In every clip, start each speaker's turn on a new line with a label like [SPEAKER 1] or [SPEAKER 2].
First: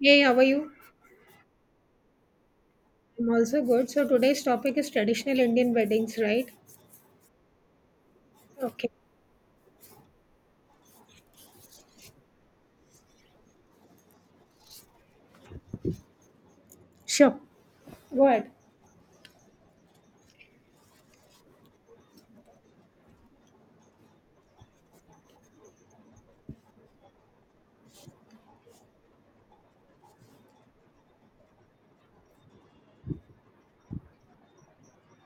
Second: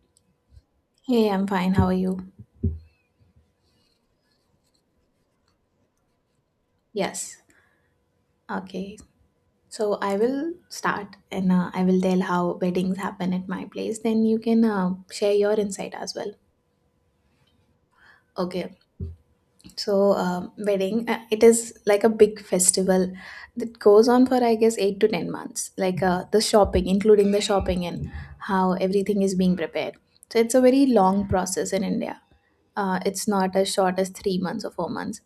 [SPEAKER 1] Hey, how are you?
[SPEAKER 2] Hey, I'm fine. How are you?
[SPEAKER 1] I'm also good. So today's topic is traditional Indian weddings, right?
[SPEAKER 2] Yes.
[SPEAKER 1] Okay.
[SPEAKER 2] Okay. So I will start and I will tell how weddings happen at my place. Then you can share your insight as well.
[SPEAKER 1] Sure. Go ahead.
[SPEAKER 2] Okay. So, wedding, it is like a big festival that goes on for I guess 8 to 10 months. Like the shopping, including the shopping and how everything is being prepared. So it's a very long process in India. It's not as short as 3 months or 4 months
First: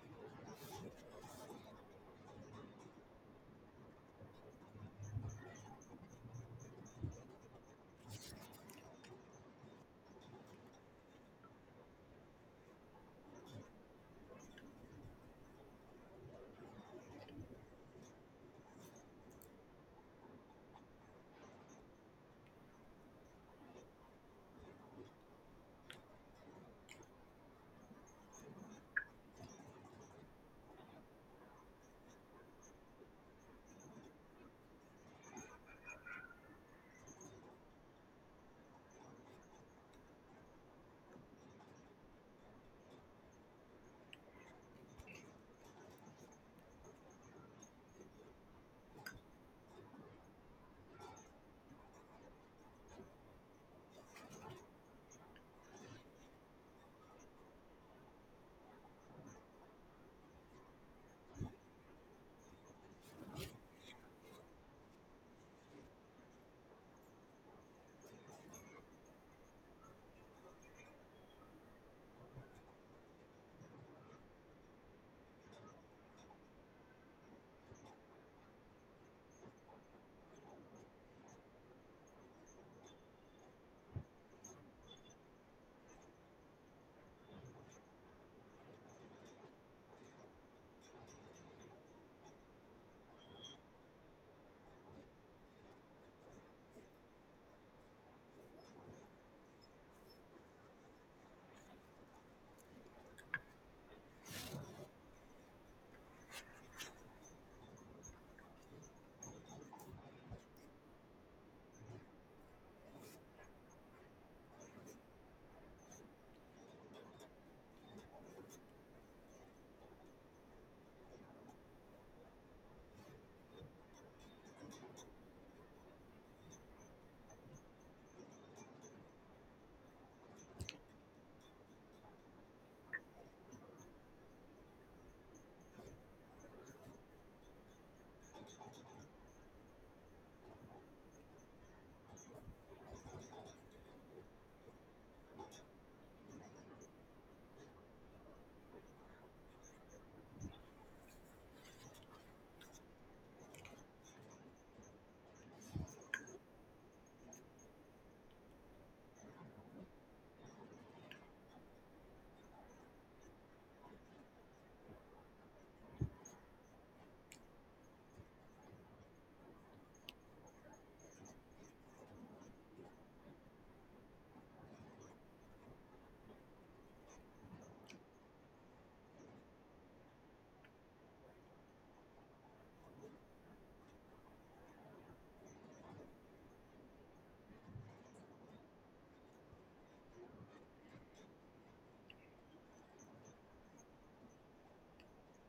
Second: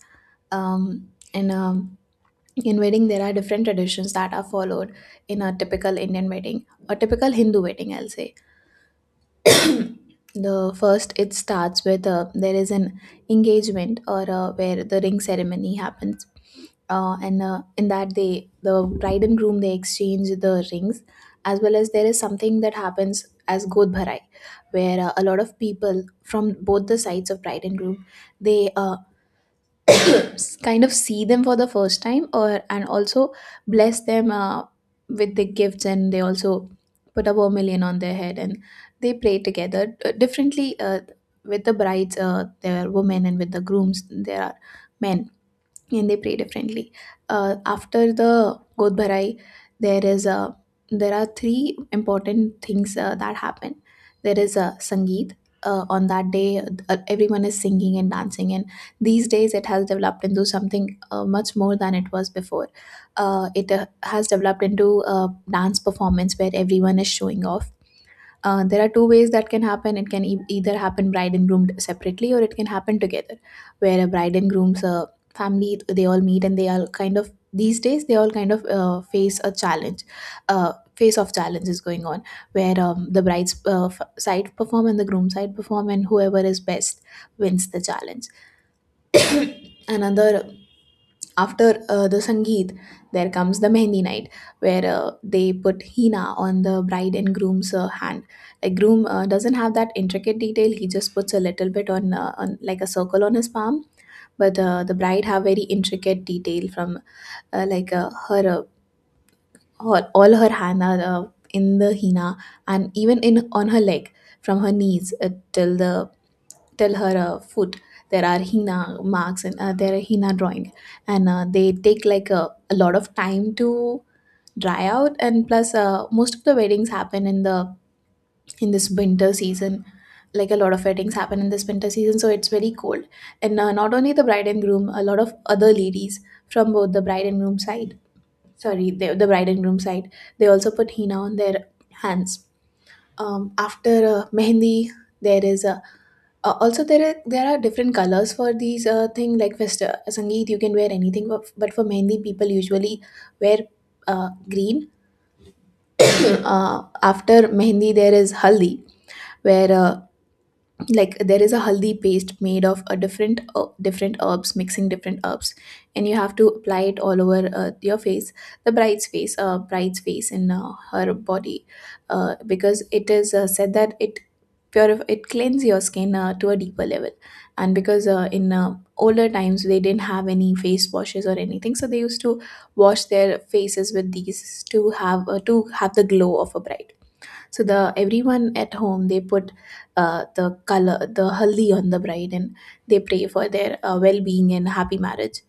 [SPEAKER 2] and in wedding, there are different traditions that are followed in a typical Indian wedding, a typical Hindu wedding, I'll say. The first, it starts with there is an engagement or where the ring ceremony happens, and in that the bride and groom they exchange the rings, as well as there is something that happens as Godh, where a lot of people from both the sides of bride and groom they uh, kind of see them for the first time, or and also bless them with the gifts, and they also put a vermilion on their head, and they pray together differently, with the brides there are women, and with the grooms there are men, and they pray differently. After the Godbarai, there is a there are three important things that happen. There is a Sangeet. On that day, everyone is singing and dancing, and these days it has developed into something much more than it was before. It has developed into a dance performance where everyone is showing off. There are two ways that can happen. It can either happen bride and groom separately, or it can happen together, where a bride and groom's family they all meet, and they all kind of, these days they all kind of face a challenge. Face of challenge is going on, where the bride's side perform and the groom's side perform, and whoever is best wins the challenge. Another, after the sangeet there comes the mehndi night, where they put hina on the bride and groom's hand. Like groom doesn't have that intricate detail, he just puts a little bit on like a circle on his palm, but the bride have very intricate detail from like her all her hand are in the hina, and even in on her leg from her knees till the tell her a foot. There are hina marks, and there are hina drawing, and they take like a lot of time to dry out. And plus most of the weddings happen in this winter season. Like a lot of weddings happen in this winter season, so it's very cold. And not only the bride and groom, a lot of other ladies from both the bride and groom side, sorry, the bride and groom side, they also put henna on their hands. After mehendi there is a also, there are different colors for these thing, like fest sangeet. You can wear anything, but for mehndi, people usually wear green. After mehndi, there is haldi, where there is a haldi paste made of a different different herbs, mixing different herbs, and you have to apply it all over your face, the bride's face, bride's face, and her body, because it is said that it purify it cleanse your skin to a deeper level. And because in older times they didn't have any face washes or anything, so they used to wash their faces with these to have the glow of a bride. So the everyone at home they put the haldi on the bride, and they pray for their well-being and happy marriage.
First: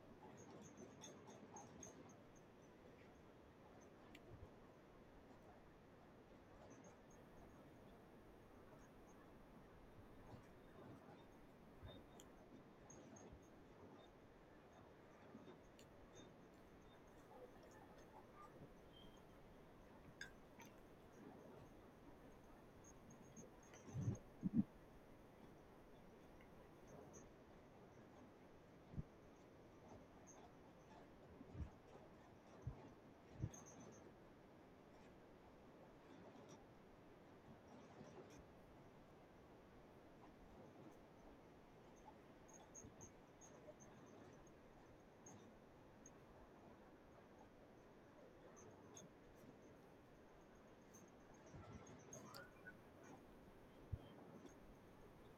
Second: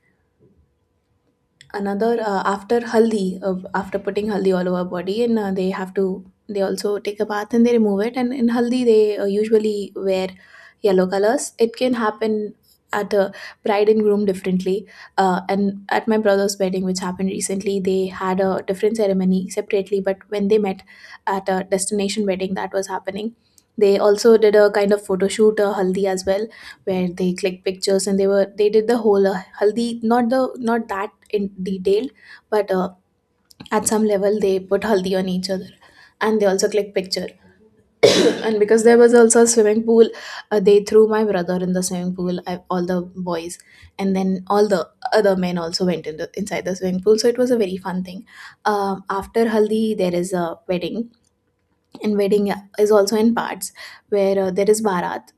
[SPEAKER 2] Another After haldi, after putting haldi all over body, and they have to they also take a bath and they remove it, and in haldi they usually wear yellow colors. It can happen at a bride and groom differently. And at my brother's wedding, which happened recently, they had a different ceremony separately, but when they met at a destination wedding that was happening, they also did a kind of photo shoot, a haldi as well, where they clicked pictures, and they did the whole haldi, not the not that in detailed, but at some level they put haldi on each other, and they also click picture. And because there was also a swimming pool, they threw my brother in the swimming pool, I, all the boys, and then all the other men also went inside the swimming pool, so it was a very fun thing. After haldi there is a wedding, and wedding is also in parts, where there is barat.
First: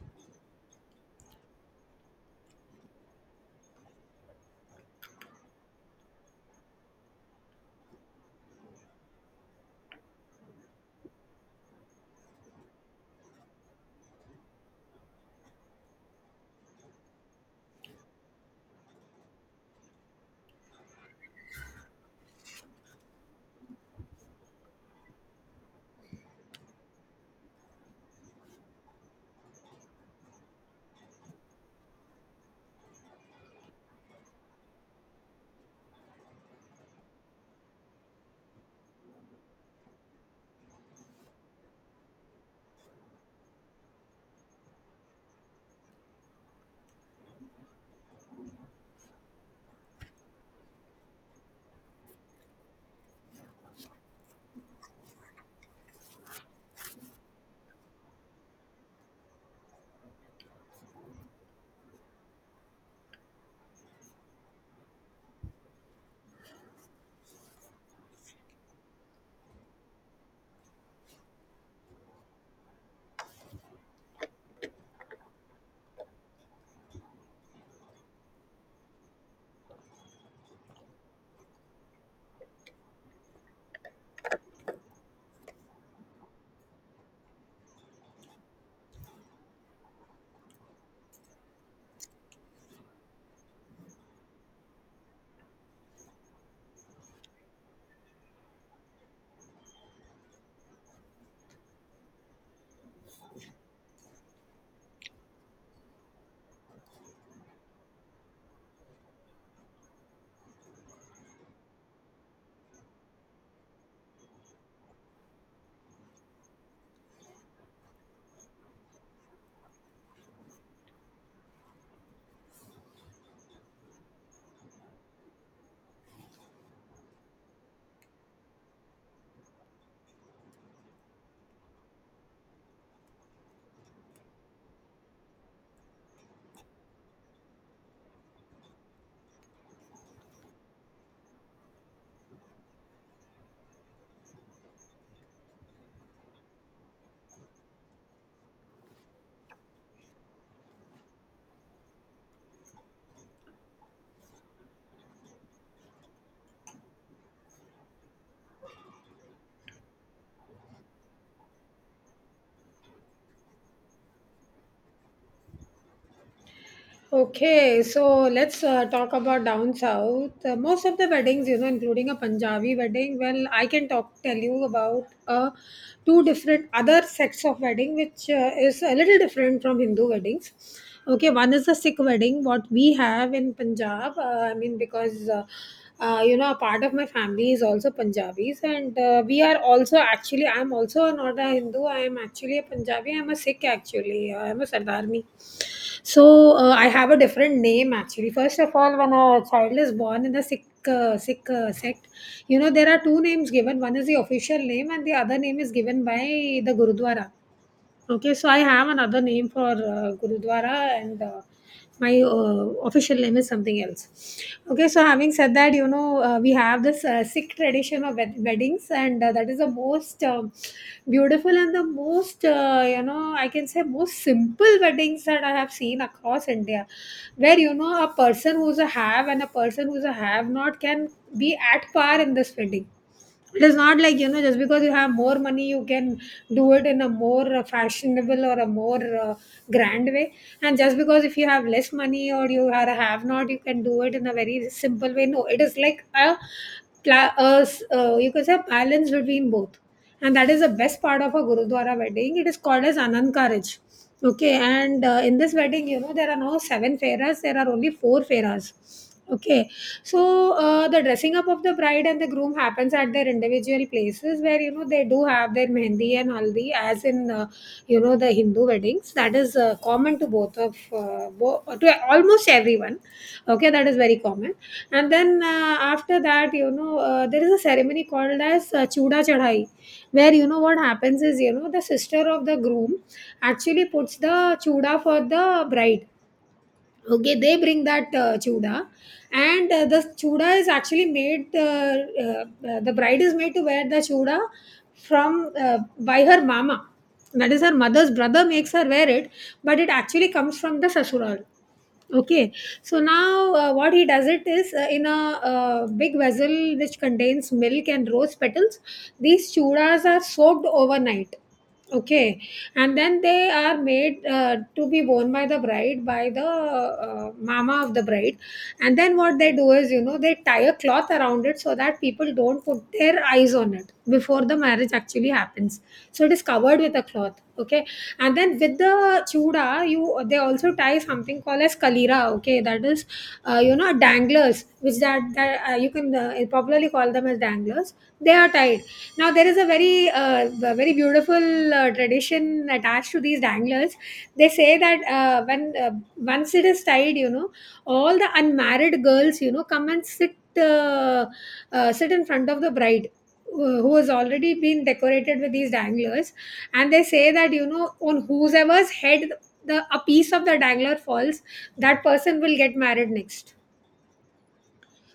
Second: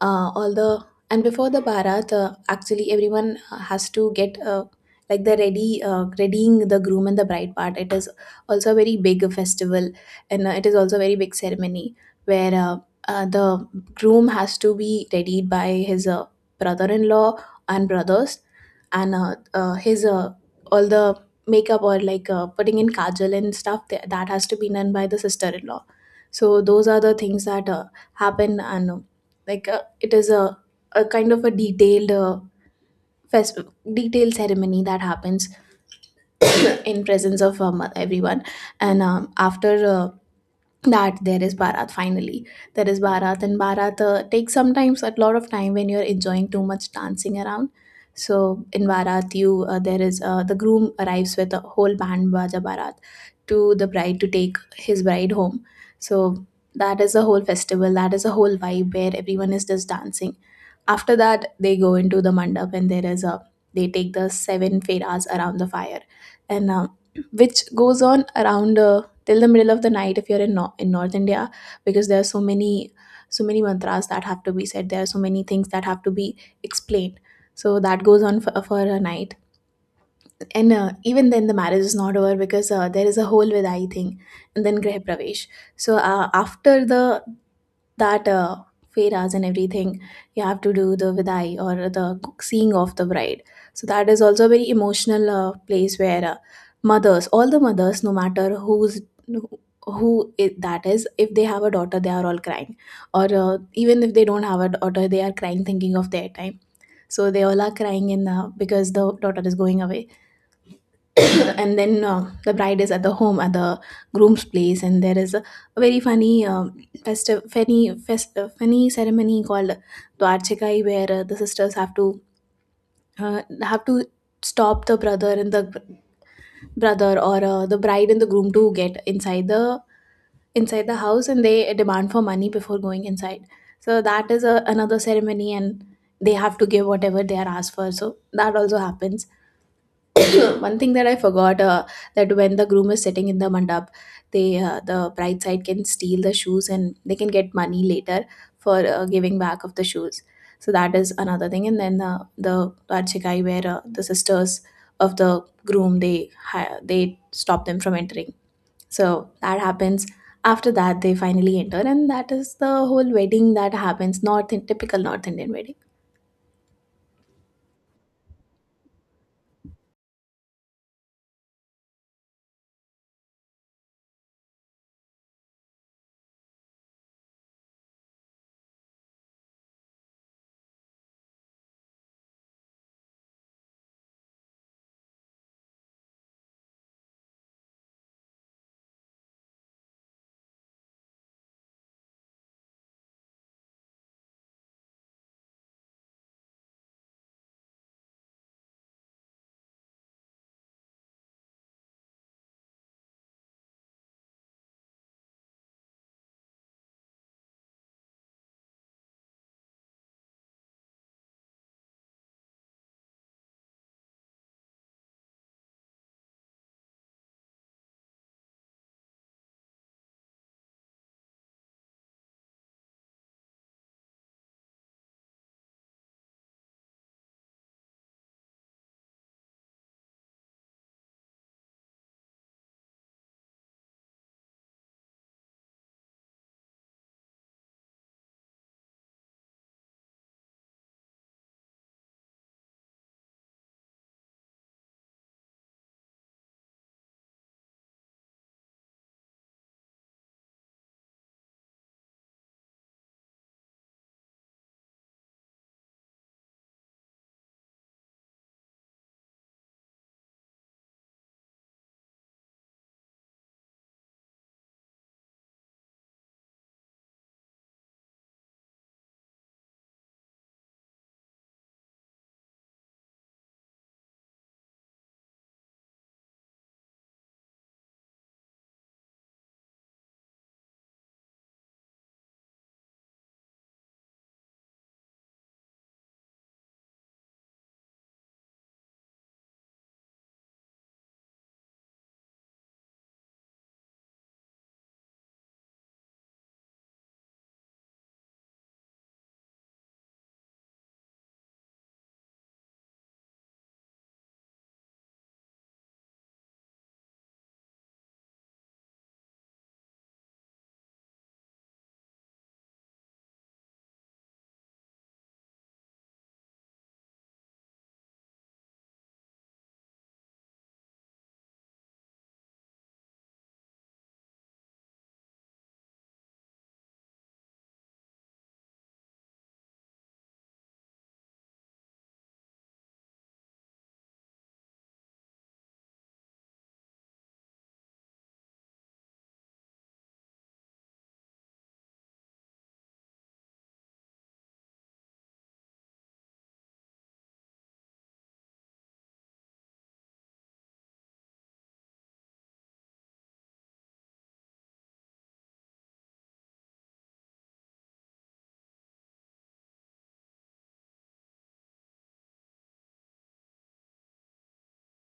[SPEAKER 2] All the And before the bharat, actually everyone has to get like the ready readying the groom and the bride part, it is also a very big festival, and it is also a very big ceremony, where the groom has to be readied by his brother-in-law and brothers, and his all the makeup, or like putting in kajal and stuff, that has to be done by the sister-in-law. So those are the things that happen, and it is a kind of a detailed fest- detailed ceremony that happens in presence of everyone. And after that there is barat finally, there is barat, and barat takes sometimes a lot of time when you're enjoying too much dancing around. So in barat you there is the groom arrives with a whole band baja barat to the bride to take his bride home. So that is a whole festival, that is a whole vibe where everyone is just dancing. After that, they go into the mandap, and there is a they take the seven feras around the fire, and which goes on around till the middle of the night if you're in no- in North India, because there are so many mantras that have to be said. There are so many things that have to be explained. So that goes on for, a night, and even then the marriage is not over, because there is a whole vidai thing, and then greh pravesh. So, after the that feras and everything, you have to do the vidai or the seeing of the bride. So that is also a very emotional place, where mothers, all the mothers, no matter who's who it, that is, if they have a daughter they are all crying, or even if they don't have a daughter they are crying thinking of their time. So they all are crying in because the daughter is going away. And then the bride is at the home, at the groom's place, and there is a very funny festive funny funny ceremony called dwarchikai, where the sisters uh, have to stop the brother and the brother, or the bride and the groom, to get inside the house, and they demand for money before going inside. So that is another ceremony, and they have to give whatever they are asked for, so that also happens. One thing that I forgot, that when the groom is sitting in the mandap, the bride side can steal the shoes, and they can get money later for giving back of the shoes. So that is another thing. And then the Varchikai, where the sisters of the groom they stop them from entering. So that happens. After that, they finally enter, and that is the whole wedding that happens. North in typical North Indian wedding.
[SPEAKER 1] Okay, so let's talk about down south. Most of the weddings, you know, including a Punjabi wedding. Well, I can talk tell you about two different other sects of wedding, which is a little different from Hindu weddings. Okay, one is the Sikh wedding, what we have in Punjab. I mean, because you know, a part of my family is also Punjabis, and we are also actually, I'm also not a Hindu, I am actually a Punjabi, I'm a Sikh actually, I'm a Sardarmi. So, I have a different name actually. First of all, when a child is born in the Sikh sect, you know, there are two names given, one is the official name, and the other name is given by the Gurudwara. Okay, so I have another name for Gurudwara, and my official name is something else. Okay, so having said that, you know, we have this Sikh tradition of weddings, and that is the most beautiful and the most, you know, I can say most simple weddings that I have seen across India, where, you know, a person who's a have and a person who's a have not can be at par in this wedding. It is not like, you know, just because you have more money you can do it in a more fashionable or a more grand way, and just because if you have less money or you are a have not you can do it in a very simple way. No, it is like a, you can say a balance between both, and that is the best part of a gurudwara wedding. It is called as anand karaj. Okay, and in this wedding, you know, there are now seven Farahs, there are only four Farahs. Okay, so the dressing up of the bride and the groom happens at their individual places where, you know, they do have their mehendi and haldi, as in, you know, the Hindu weddings. That is common to to almost everyone. Okay, that is very common. And then after that, you know, there is a ceremony called as Chuda Chadhai, where, you know, what happens is, you know, the sister of the groom actually puts the chuda for the bride. Okay, they bring that chuda, and the chuda is actually made. The bride is made to wear the chuda from by her mama. That is, her mother's brother makes her wear it, but it actually comes from the sasural. Okay, so now what he does it is in a big vessel which contains milk and rose petals, these chudas are soaked overnight. Okay, and then they are made to be worn by the bride by the mama of the bride, and then what they do is, you know, they tie a cloth around it so that people don't put their eyes on it before the marriage actually happens. So it is covered with a cloth. Okay, and then with the chuda you they also tie something called as kalira. Okay, that is you know, danglers, which that you can popularly call them as danglers. They are tied. Now there is a very beautiful tradition attached to these danglers. They say that when once it is tied, you know, all the unmarried girls, you know, come and sit in front of the bride who has already been decorated with these danglers, and they say that, you know, on whoever's head the a piece of the dangler falls, that person will get married next.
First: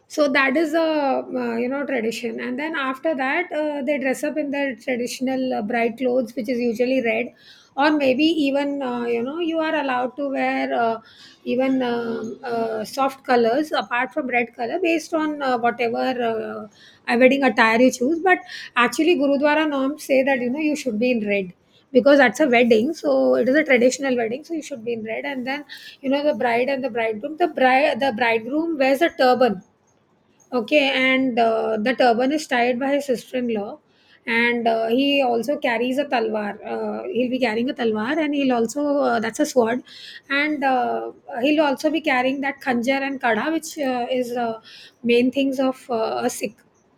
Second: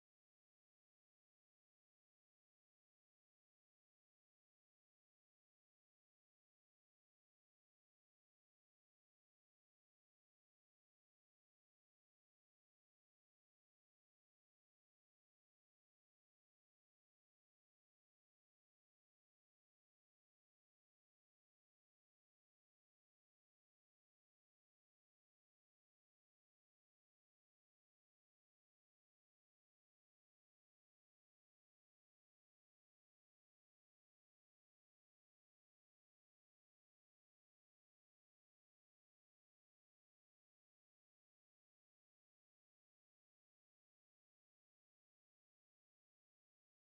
[SPEAKER 1] So that is a, you know, tradition. And then after that they dress up in their traditional bright clothes, which is usually red, or maybe even, you know, you are allowed to wear even soft colors apart from red color, based on whatever wedding attire you choose. But actually gurudwara norms say that, you know, you should be in red because that's a wedding. So it is a traditional wedding, so you should be in red. And then, you know, the bridegroom wears a turban. Okay, and the turban is tied by his sister-in-law, and he also carries a talwar. He'll be carrying a talwar, and he'll also that's a sword, and he'll also be carrying that khanjar and kada, which is main things of a Sikh.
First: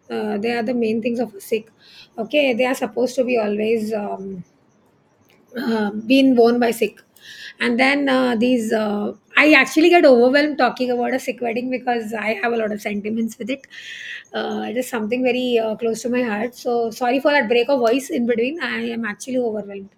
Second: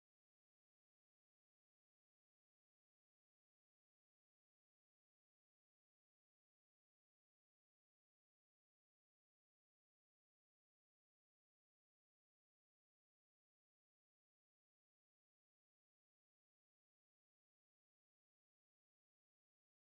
[SPEAKER 1] They are the main things of a Sikh. Okay, they are supposed to be always. Been worn by sick and then these I actually get overwhelmed talking about a sick wedding because I have a lot of sentiments with it. It is something very close to my heart, so sorry for that break of voice in between. I am actually overwhelmed.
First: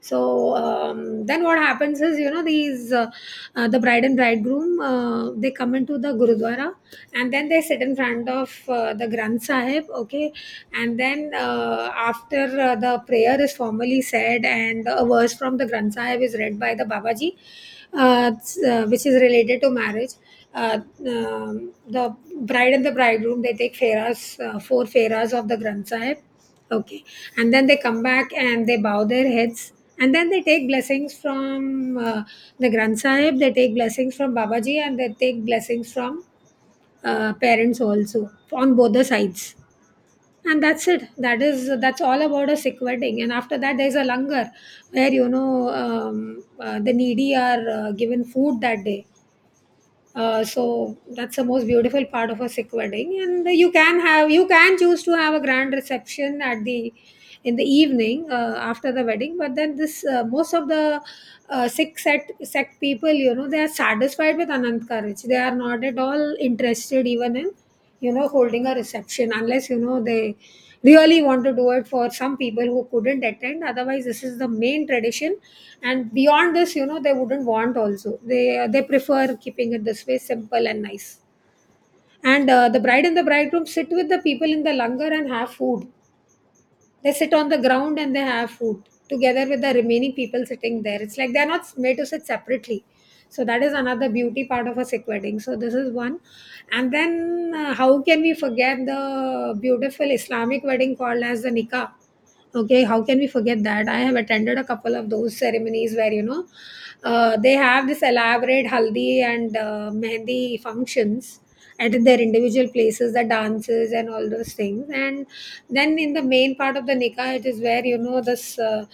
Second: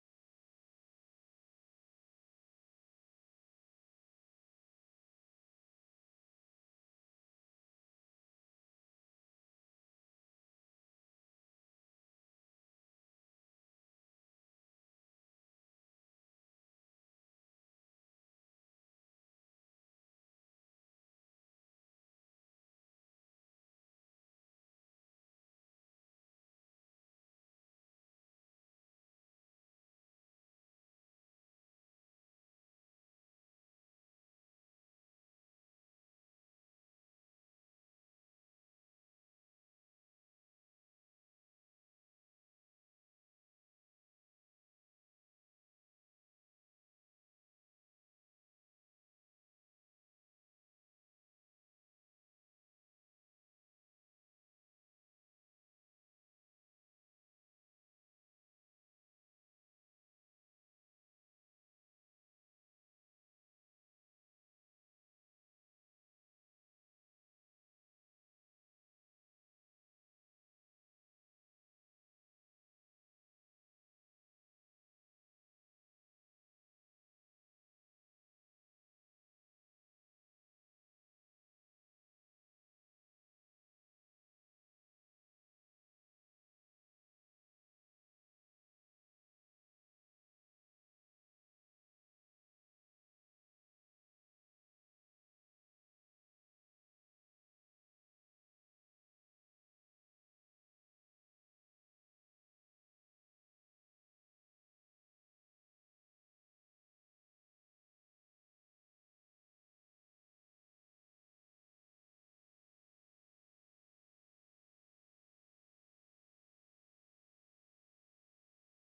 [SPEAKER 1] So then what happens is, you know, the bride and bridegroom they come into the gurudwara and then they sit in front of the Granth Sahib. Okay, and then after the prayer is formally said and a verse from the Granth Sahib is read by the babaji, which is related to marriage. uh, the bride and the bridegroom, they take feras, four feras of the Granth Sahib. Okay. And then they come back and they bow their heads. And then they take blessings from the Granth Sahib, they take blessings from Babaji, and they take blessings from parents also on both the sides. And that's it. That's all about a Sikh wedding. And after that, there's a langar where, you know, the needy are given food that day. So that's the most beautiful part of a Sikh wedding, and you can choose to have a grand reception at the in the evening after the wedding. But then this most of the Sikh sect people, you know, they are satisfied with Anand Karaj. They are not at all interested even in, you know, holding a reception unless, you know, they really want to do it for some people who couldn't attend. Otherwise, this is the main tradition. And beyond this, you know, they wouldn't want also. They prefer keeping it this way, simple and nice. And the bride and the bridegroom sit with the people in the langar and have food. They sit on the ground and they have food together with the remaining people sitting there. It's like they're not made to sit separately. So that is another beauty part of a sick wedding. So this is one. And then how can we forget the beautiful Islamic wedding called as the nikah? Okay, how can we forget that. I have attended a couple of those ceremonies where, you know, they have this elaborate haldi and mehndi functions at their individual places, the dances and all those things. And then in the main part of the nikah, it is where, you know, this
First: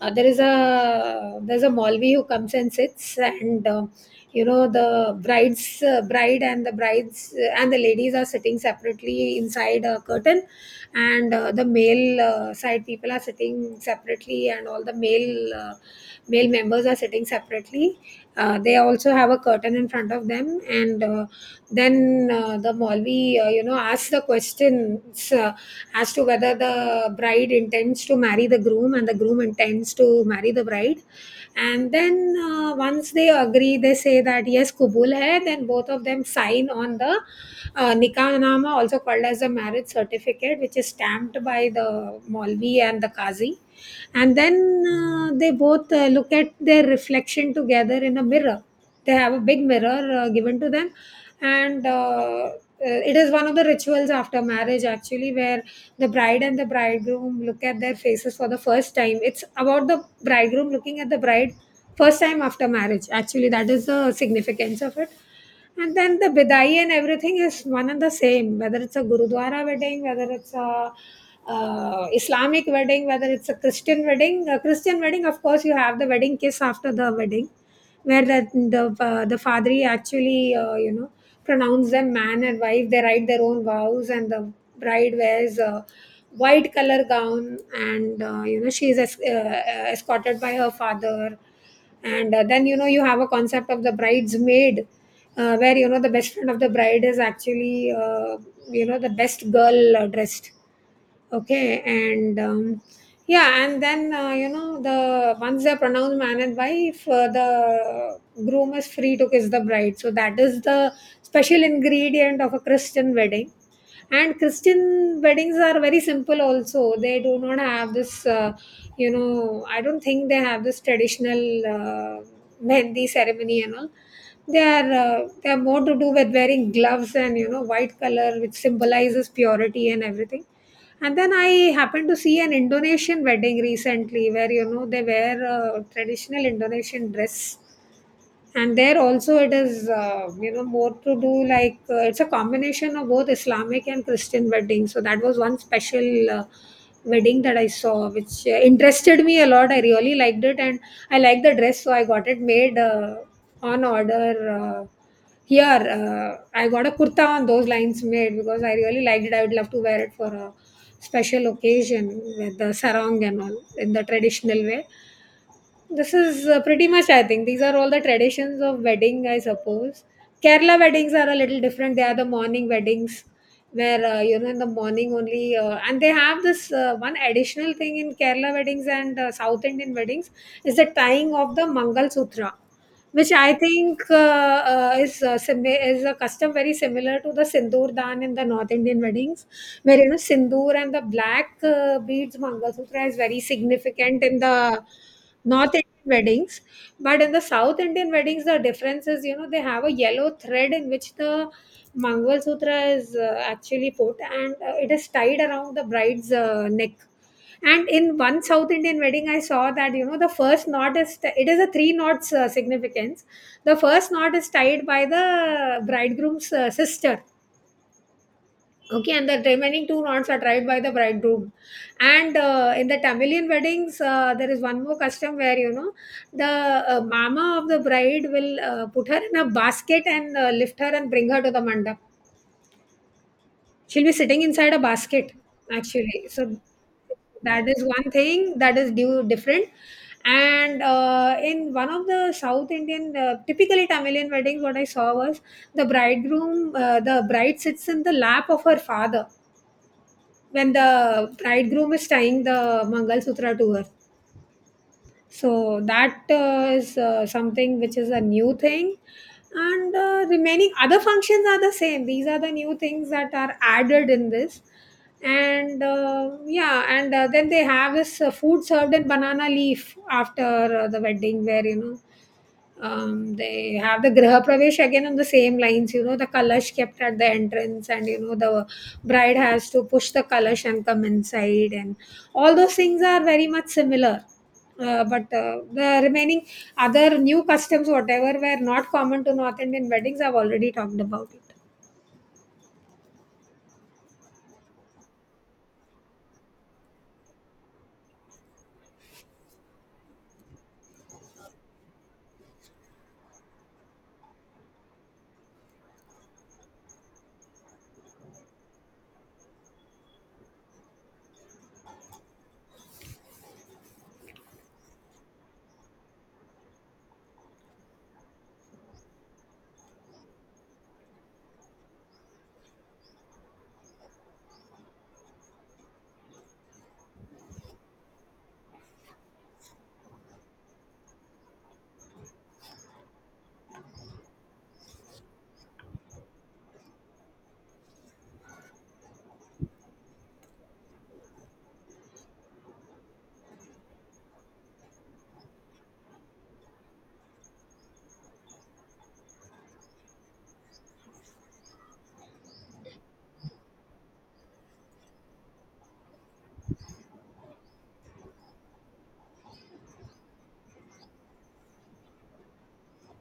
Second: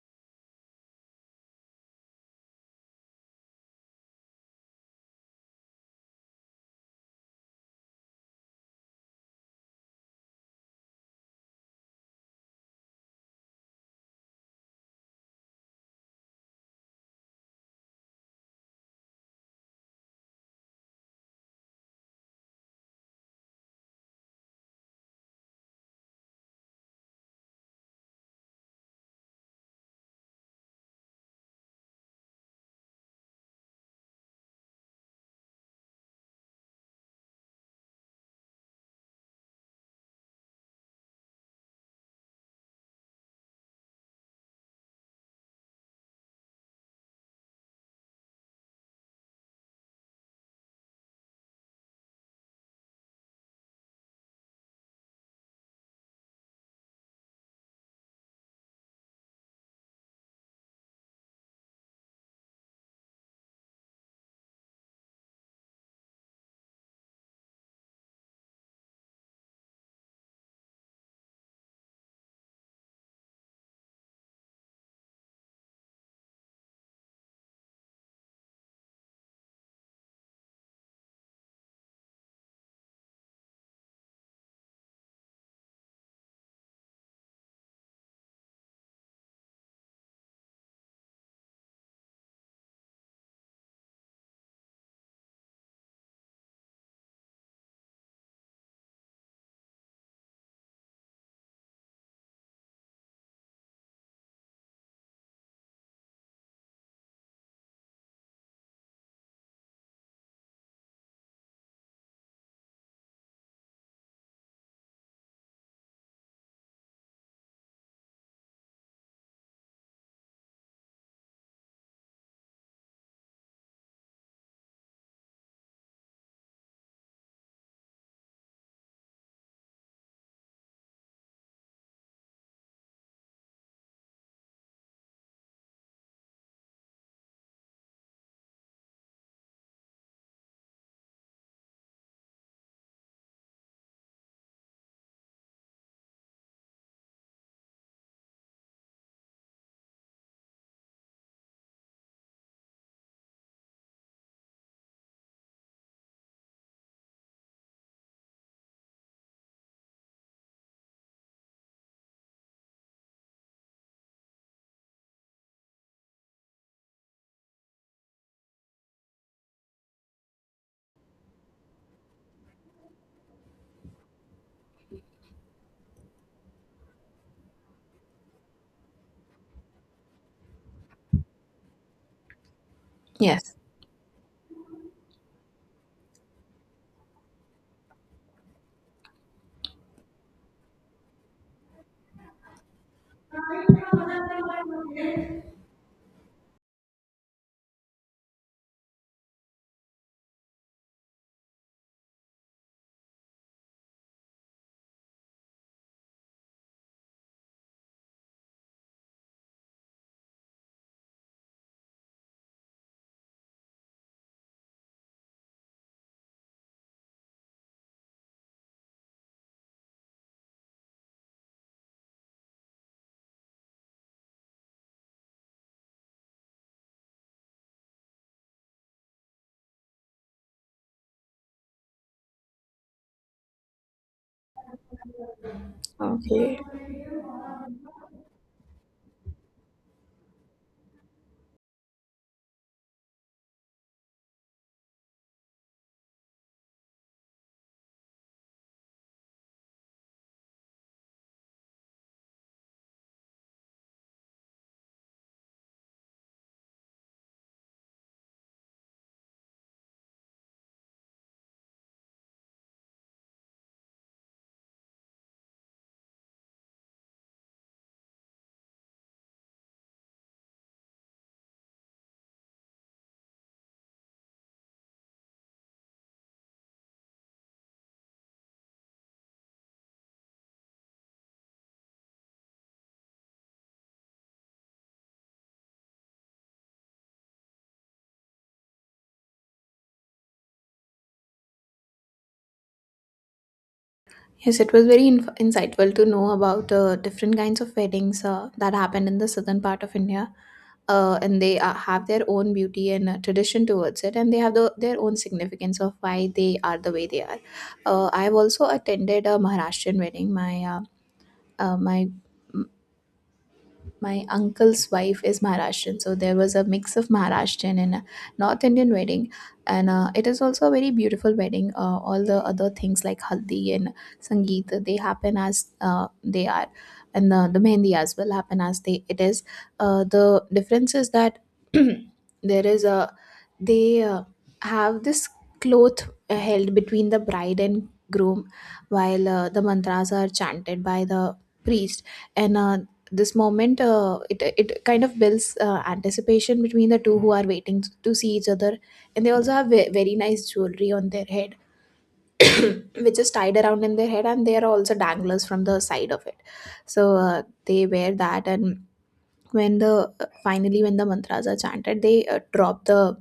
[SPEAKER 1] there is a there's a Malvi who comes and sits, and you know, the bride's bride and the brides and the ladies are sitting separately inside a curtain, and the male side people are sitting separately, and all the male members are sitting separately. They also have a curtain in front of them, and then the Malvi, you know, asks the questions. As to whether the bride intends to marry the groom and the groom intends to marry the bride. And then once they agree, they say that yes kubul hai. Then both of them sign on the nikah nama, also called as the marriage certificate, which is stamped by the molvi and the qazi. And then they both look at their reflection together in a mirror. They have a big mirror given to them, and it is one of the rituals after marriage actually, where the bride and the bridegroom look at their faces for the first time. It's about the bridegroom looking at the bride first time after marriage. Actually, that is the significance of it. And then the bidai and everything is one and the same, whether it's a Gurudwara wedding, whether it's a Islamic wedding, whether it's a Christian wedding. A Christian wedding, of course, you have the wedding kiss after the wedding where the father actually pronounce them man and wife. They write their own vows, and the bride wears a white color gown, and she is escorted by her father. And then you have a concept of the bridesmaid, where the best friend of the bride is actually the best girl, dressed. Okay, and yeah. And then the once they're pronounced man and wife, the groom is free to kiss the bride. So that is the special ingredient of a Christian wedding. And Christian weddings are very simple also. They do not have this, I don't think they have this traditional uh, mehndi ceremony and all. They are they are more to do with wearing gloves and, white color, which symbolizes purity and everything. And then I happened to see an Indonesian wedding recently where, they wear a traditional Indonesian dress. And there also it is, more to do like, it's a combination of both Islamic and Christian weddings. So that was one special wedding that I saw, which interested me a lot. I really liked it, and I liked the dress, so I got it made, on order, uh, here. I got a kurta on those lines made because I really liked it. I would love to wear it for a special occasion with the sarong and all in the traditional way. This is pretty much, I think, these are all the traditions of wedding, I suppose. Kerala weddings are a little different. They are the morning weddings where, in the morning only. And they have this one additional thing in Kerala weddings and South Indian weddings, is the tying of the Mangal Sutra, which I
[SPEAKER 2] Yes.
[SPEAKER 1] think is is a custom very similar to the sindoor dan in the North Indian weddings, where sindoor and the black, beads mangalsutra is very significant in the North Indian weddings. But in the South Indian weddings, the difference is, they have a yellow thread in which the mangalsutra is actually put, and it is tied around the bride's neck. And in one South Indian wedding, I saw that, the first knot is it is a three knots significance. The first knot is tied by the bridegroom's sister. Okay, and the remaining two knots are tied by the bridegroom. And in the Tamilian weddings, there is one more custom where the mama of the bride will put her in a basket and lift her and bring her to the mandap. She'll be sitting inside a basket, actually. So
[SPEAKER 2] Okay.
[SPEAKER 1] that is one thing that is due different. And in one of the South Indian, typically Tamilian weddings, what I saw was the the bride sits in the lap of her father when the bridegroom is tying the Mangal Sutra to her. So that is something which is a new thing. And remaining other functions are the same. These are the new things that are added in this. And then they have this food served in banana leaf after the wedding where they have the Graha Pravesh again on the same lines, the Kalash kept at the entrance, and, the bride has to push the Kalash and come inside, and all those things are very much similar. But the remaining other new customs, whatever were not common to North Indian weddings, I've already talked about it.
[SPEAKER 2] Yes, it was very insightful to know about different kinds of weddings that happened in the southern part of India. And they have their own beauty and tradition towards it, and they have their own significance of why they are the way they are. I've also attended a Maharashtrian wedding. Uh, my my uncle's wife is Maharashtrian, so there was a mix of Maharashtrian and a North Indian wedding, and it is also a very beautiful wedding. All the other things like haldi and sangeet, they happen as they are, and the mehendi as well, happen as they it is. The difference is that there is a they have this cloth held between the bride and groom, while the mantras are chanted by the priest. And this moment, it kind of builds anticipation between the two who are waiting to see each other. And they also have very nice jewelry on their head, which is tied around in their head, and there are also danglers from the side of it. So they wear that. And when the finally, when the mantras are chanted, they drop the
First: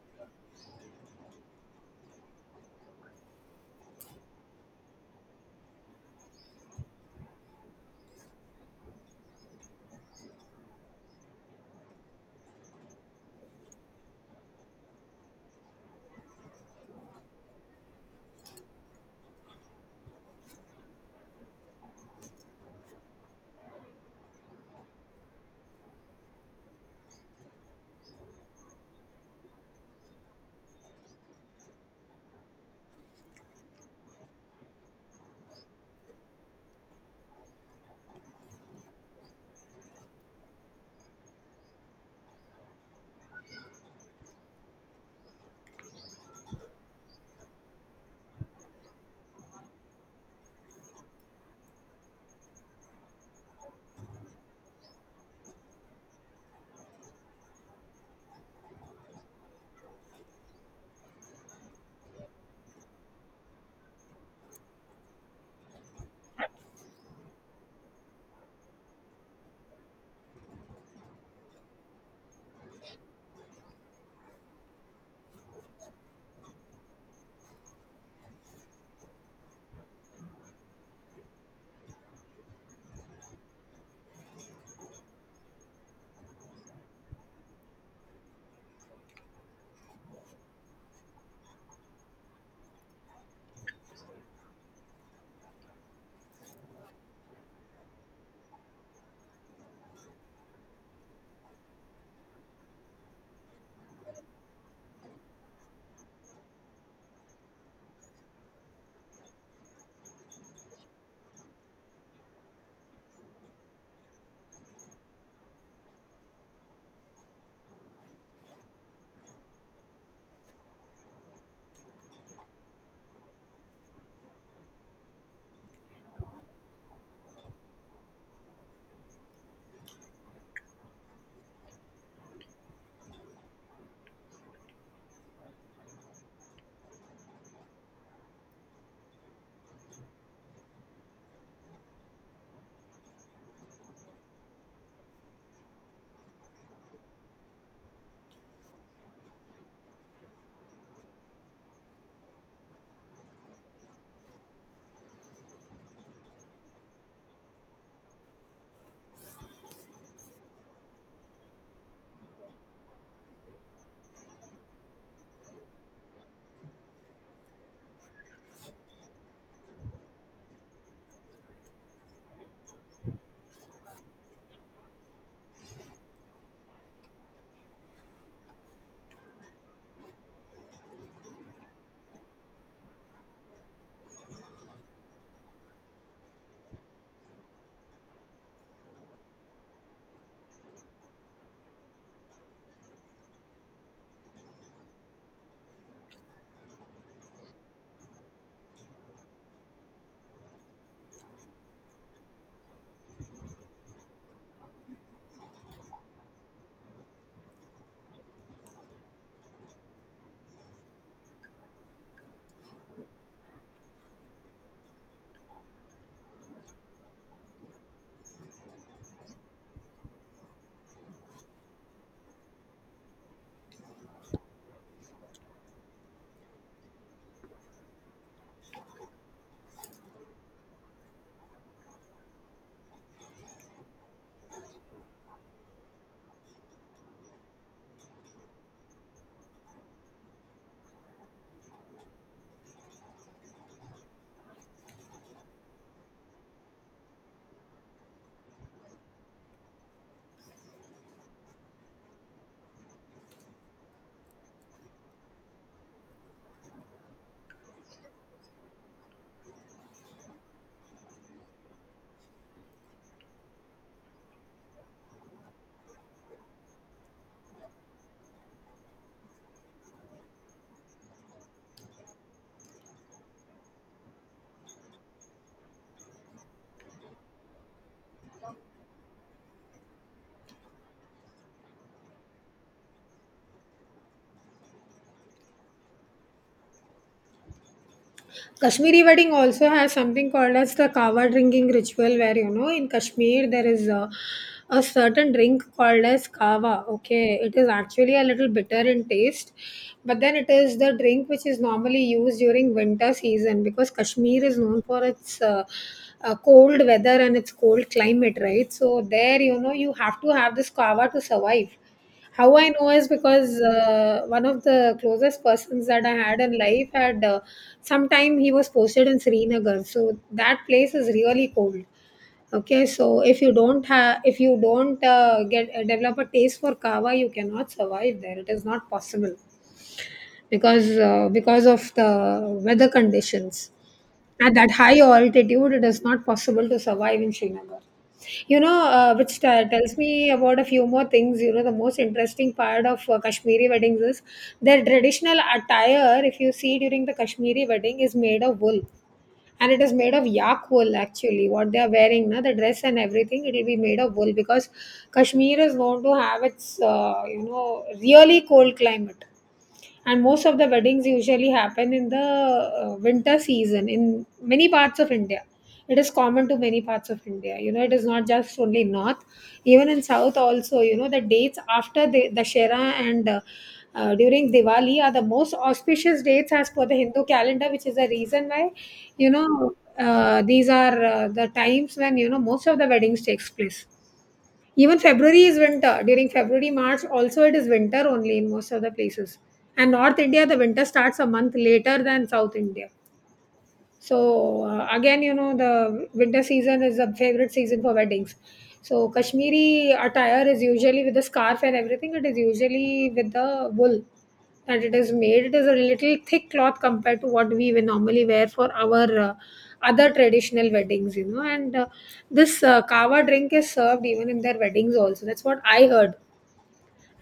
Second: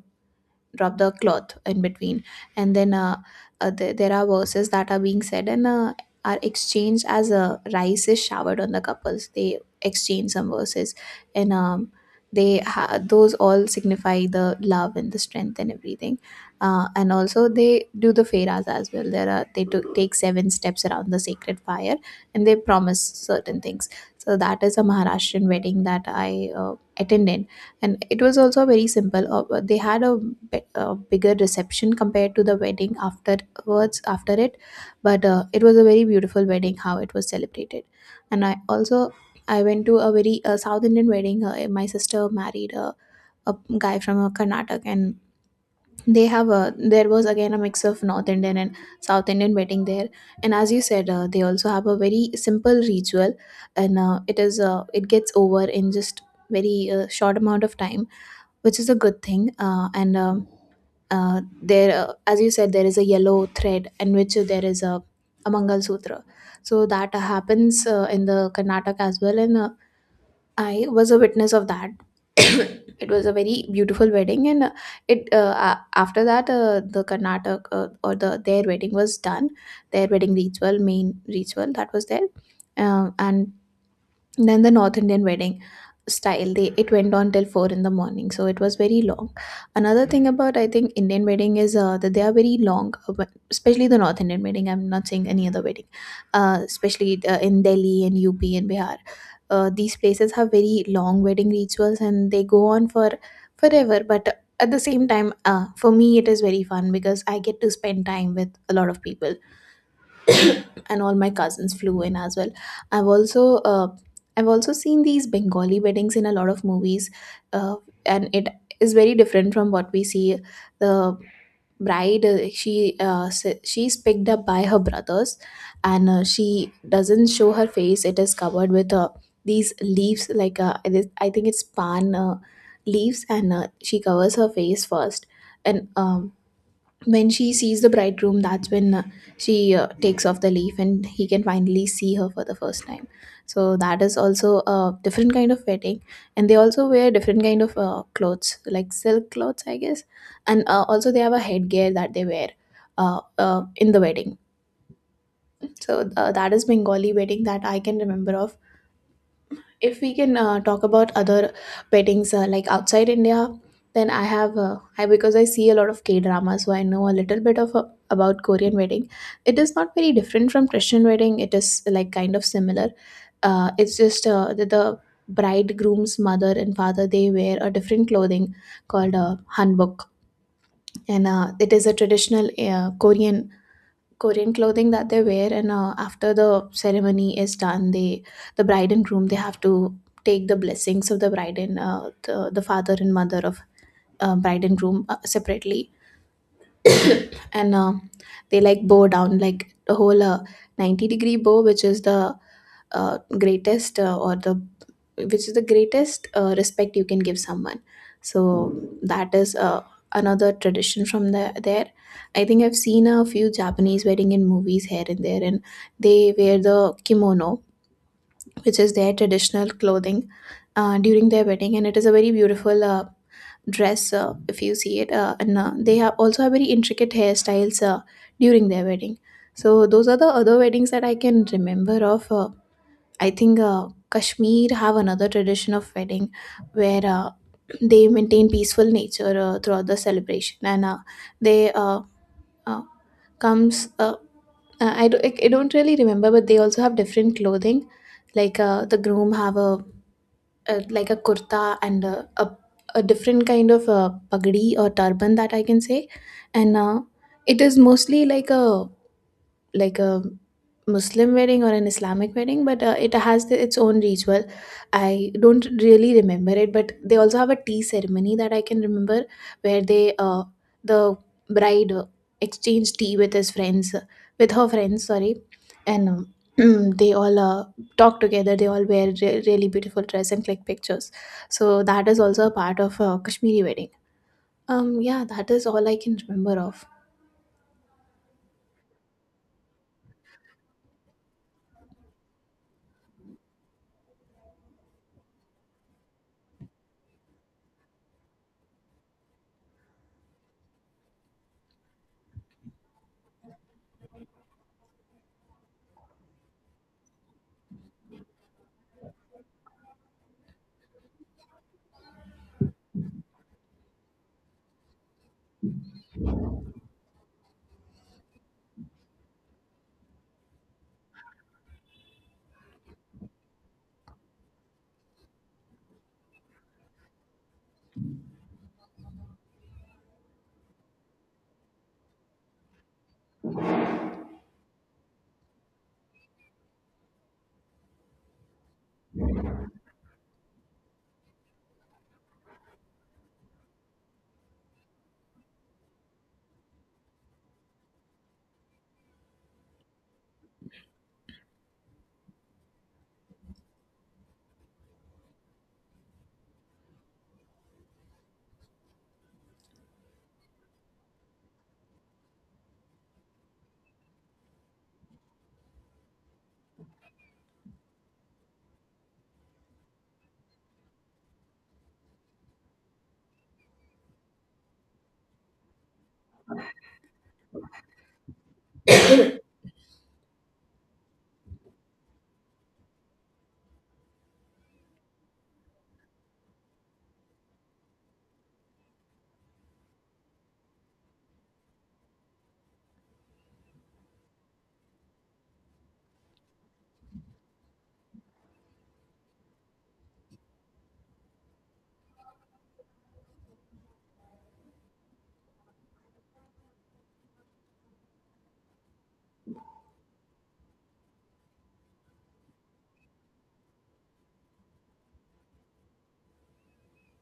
[SPEAKER 2] drop the cloth in between. And then there are verses that are being said and are exchanged. As rice is showered on the couples, they exchange some verses, and those all signify the love and the strength and everything. And also, they do the feras as well. There are They took take seven steps around the sacred fire, and they promise certain things. So that is a Maharashtrian wedding that I attended, and it was also very simple. They had a bigger reception compared to the wedding afterwards, after it. But it was a very beautiful wedding, how it was celebrated. And I went to a very South Indian wedding. My sister married a guy from Karnataka, and they have a there was again a mix of North Indian and South Indian wedding there. And as you said, they also have a very simple ritual. And it gets over in just very short amount of time, which is a good thing. And There, as you said, there is a yellow thread in which there is a Mangal Sutra. So that happens in the Karnataka as well, and I was a witness of that. It was a very beautiful wedding, and after that, the Karnataka, or their wedding was done, their wedding ritual, main ritual that was there. And then the North Indian wedding style, they it went on till 4 in the morning, so it was very long. Another thing about, I think, Indian wedding is that they are very long. Especially the North Indian wedding, I'm not saying any other wedding. Especially in Delhi and UP and Bihar, these places have very long wedding rituals, and they go on for forever. But at the same time, for me it is very fun, because I get to spend time with a lot of people, and all my cousins flew in as well. I've also uh, I've also seen these Bengali weddings in a lot of movies, uh, and it is very different from what we see. The bride she s- she's picked up by her brothers, and she doesn't show her face. It is covered with these leaves, like, I think it's pan leaves, and she covers her face first. And when she sees the bridegroom, that's when she takes off the leaf, and he can finally see her for the first time. So that is also a different kind of wedding. And they also wear different kind of clothes, like silk clothes, I guess. And also, they have a headgear that they wear in the wedding. So that is Bengali wedding that I can remember of. If we can talk about other weddings, like outside India, then I have I because I see a lot of K drama, so I know a little bit of, about Korean wedding. It is not very different from Christian wedding, it is like kind of similar. It's just the bridegroom's mother and father, they wear a different clothing called a hanbok. And it is a traditional Korean clothing that they wear. And after the ceremony is done, the bride and groom, they have to take the blessings of the bride, and the father and mother of, bride and groom, separately. And they like bow down, like the whole 90 degree bow, which is the greatest or the which is the greatest respect you can give someone. So that is another tradition from there. I think I've seen a few Japanese wedding in movies here and there, and they wear the kimono, which is their traditional clothing, during their wedding. And it is a very beautiful dress, if you see it. And they have also have very intricate hairstyles during their wedding. So those are the other weddings that I can remember of. I think Kashmir have another tradition of wedding, where they maintain peaceful nature throughout the celebration, and they uh, comes. Uh, I, do, I don't really remember, but they also have different clothing. Like, the groom have a, like, a kurta, and a different kind of pagdi or turban, that I can say. And it is mostly like a Muslim wedding or an Islamic wedding, but it has its own ritual. I don't really remember it, but they also have a tea ceremony that I can remember, where the bride exchanged tea with his friends, with her friends, sorry. And they all talk together. They all wear really beautiful dress and click pictures. So that is also a part of Kashmiri wedding. Yeah, that is all I can remember of.
[SPEAKER 1] Kashmiri wedding also has something called as the kava drinking ritual, where, in Kashmir there is a certain drink called as kava. Okay, it is actually a little bitter in taste, but then it is the drink which is normally used during winter season, because Kashmir is known for its cold weather and its cold climate, right? So there, you have to have this kava to survive. How I know is because one of the closest persons that I had in life had, sometime he was posted in Srinagar. So that place is really cold. Okay, so if you don't have, if you don't get, develop a taste for kava, you cannot survive there. It is not possible, because of the weather conditions. At that high altitude, it is not possible to survive in Srinagar. You know, tells me about a few more things. You know, the most interesting part of Kashmiri weddings is their traditional attire. If you see during the Kashmiri wedding, is made of wool, and it is made of yak wool actually. What they are wearing na, the dress and everything, it will be made of wool, because Kashmir is known to have its, really cold climate. And most of the weddings usually happen in the winter season. In many parts of India, it is common. To many parts of India, it is not just only North, even in South also. You know, the dates after the Dashera and during Diwali are the most auspicious dates as per the Hindu calendar, which is the reason why, you know these are the times when, most of the weddings takes place. Even February is winter. During February, March, also it is winter only in most of the places. And North India, the winter starts a month later than South India. So again, the winter season is a favorite season for weddings. So Kashmiri attire is usually with the scarf and everything. It is usually with the wool that it is made. It is a little thick cloth compared to what we will normally wear for our other traditional weddings, you know. And this kava drink is served even in their weddings also. That's what I heard.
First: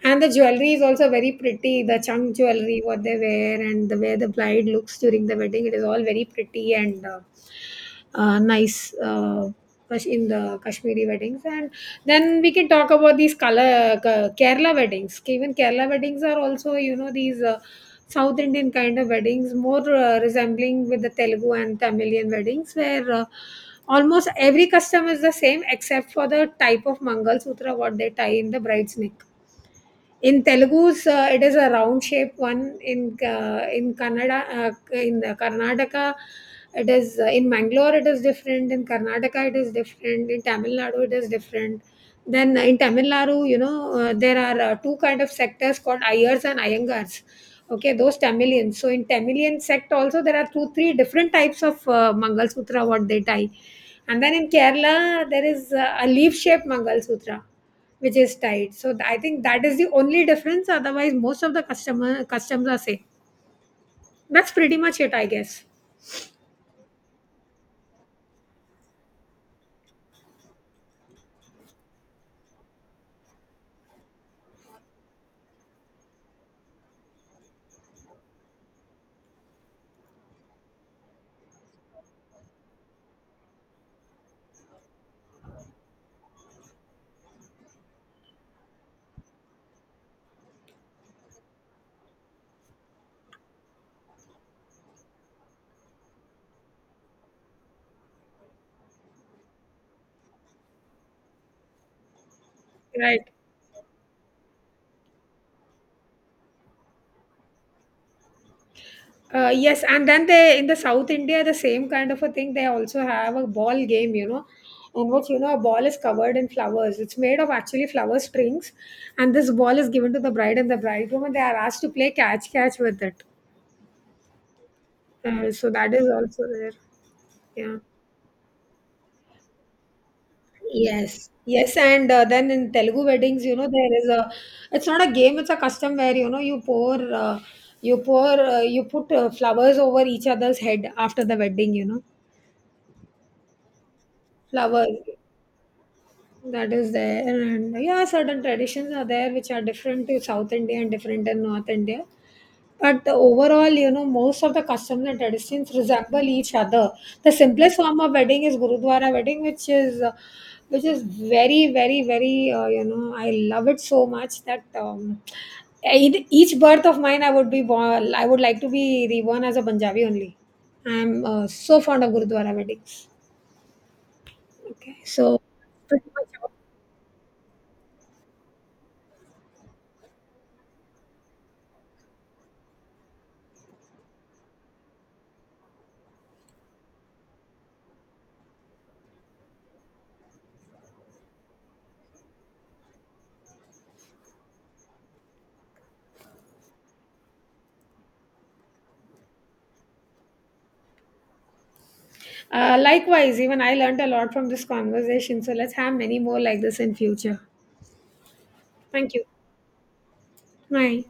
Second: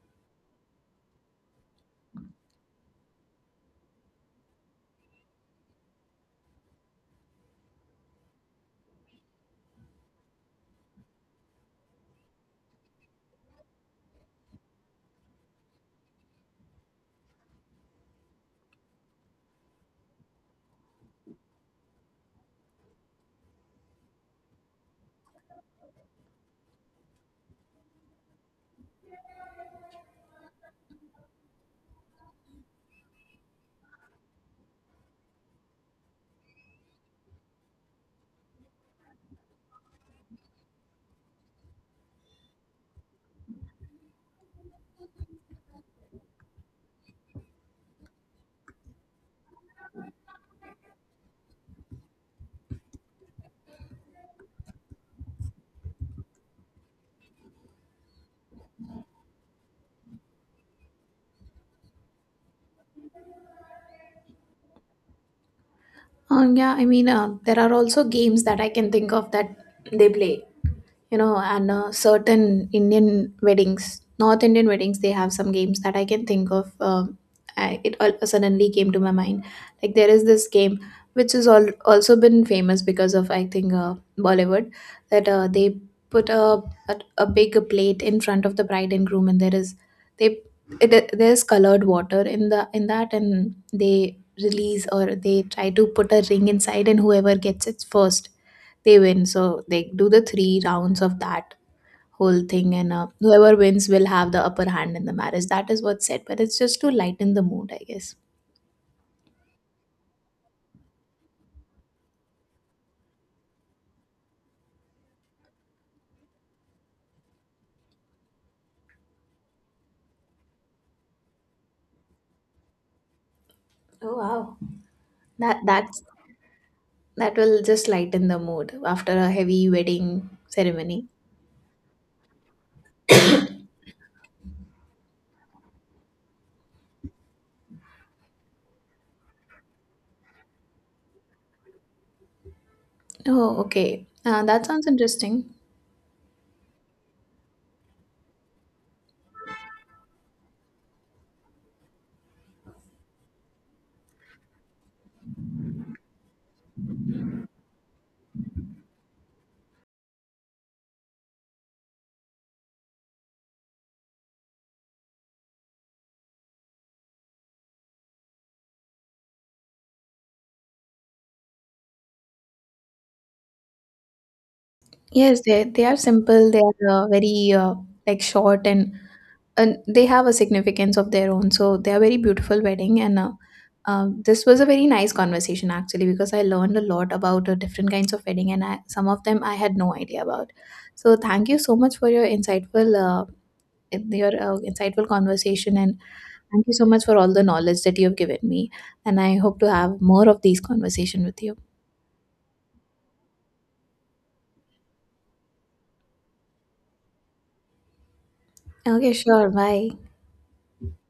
[SPEAKER 1] And the jewelry is also very pretty. The chunk jewelry, what they wear, and the way the bride looks during the wedding, it is all very pretty and nice, in the Kashmiri weddings. And then we can talk about these color Kerala weddings. Even Kerala weddings are also, these South Indian kind of weddings, more resembling with the Telugu and Tamilian weddings, where almost every custom is the same, except for the type of Mangal Sutra what they tie in the bride's neck. In Telugu's, it is a round shape one. In Kannada, in Karnataka, it is in Mangalore. It is different. In Karnataka, it is different. In Tamil Nadu, it is different. Then in Tamil Nadu, there are two kind of sectors called Ayers and Ayangars. Okay, those Tamilians. So in Tamilian sect also, there are two, three different types of Mangal Sutra what they tie. And then in Kerala, there is a leaf shaped Mangal Sutra which is tight. So I think that is the only difference. Otherwise, most of the customer customs are same. That's pretty much it, I guess.
[SPEAKER 2] Yeah, I mean, there are also games that I can think of that they play, and certain Indian weddings, North Indian weddings, they have some games that I can think of. It all suddenly came to my mind. Like, there is this game which has also been famous because of, I think, Bollywood, that they put a big plate in front of the bride and groom. And they there's colored water in the in that, and they release, or they try to put a ring inside, and whoever gets it first, they win. So they do the three rounds of that whole thing, and
[SPEAKER 1] Right.
[SPEAKER 2] whoever wins will have the upper hand in the marriage. That is what's said, but it's just to lighten the mood, I guess.
[SPEAKER 1] Yes, and then they in the South India the same kind of a thing. They also have a ball game, in which a ball is covered in flowers. It's made of actually flower strings, and this ball is given to the bride and the bridegroom, and they are asked to play catch catch with it.
[SPEAKER 2] Oh, wow. That
[SPEAKER 1] So that
[SPEAKER 2] that's
[SPEAKER 1] is also there.
[SPEAKER 2] that will
[SPEAKER 1] Yeah.
[SPEAKER 2] just lighten the mood after a heavy wedding ceremony.
[SPEAKER 1] Yes. Yes, and then in Telugu weddings, there is a, it's not a game, it's a custom where, you pour, you pour, you put flowers over each other's head after the wedding,
[SPEAKER 2] Oh, okay. That sounds
[SPEAKER 1] flowers.
[SPEAKER 2] interesting.
[SPEAKER 1] That is there. And yeah, certain traditions are there which are different to South India and different in North India. But the overall, most of the customs and traditions resemble each other. The simplest form of wedding is Gurudwara wedding, which is very, very, very, I love it so much that, in each birth of mine, I would be born, I would like to be reborn as a Punjabi only. I'm so fond of Gurudwara weddings. Okay, so
[SPEAKER 2] Yes, they are
[SPEAKER 1] pretty much. About.
[SPEAKER 2] simple. They are very, like, short. And they have a significance of their own, so they are very beautiful wedding. And this was a very nice conversation, actually, because I learned a lot about different kinds of wedding, and some of them I had no idea about. So thank you so much for your insightful conversation, and thank you so much for all the knowledge that you have given me. And I hope to have more of these conversation with you.
[SPEAKER 1] Likewise, even I learned a lot from this conversation. So let's have many more like this in future.
[SPEAKER 2] Okay,
[SPEAKER 1] Thank you.
[SPEAKER 2] sure, bye.
[SPEAKER 1] Bye.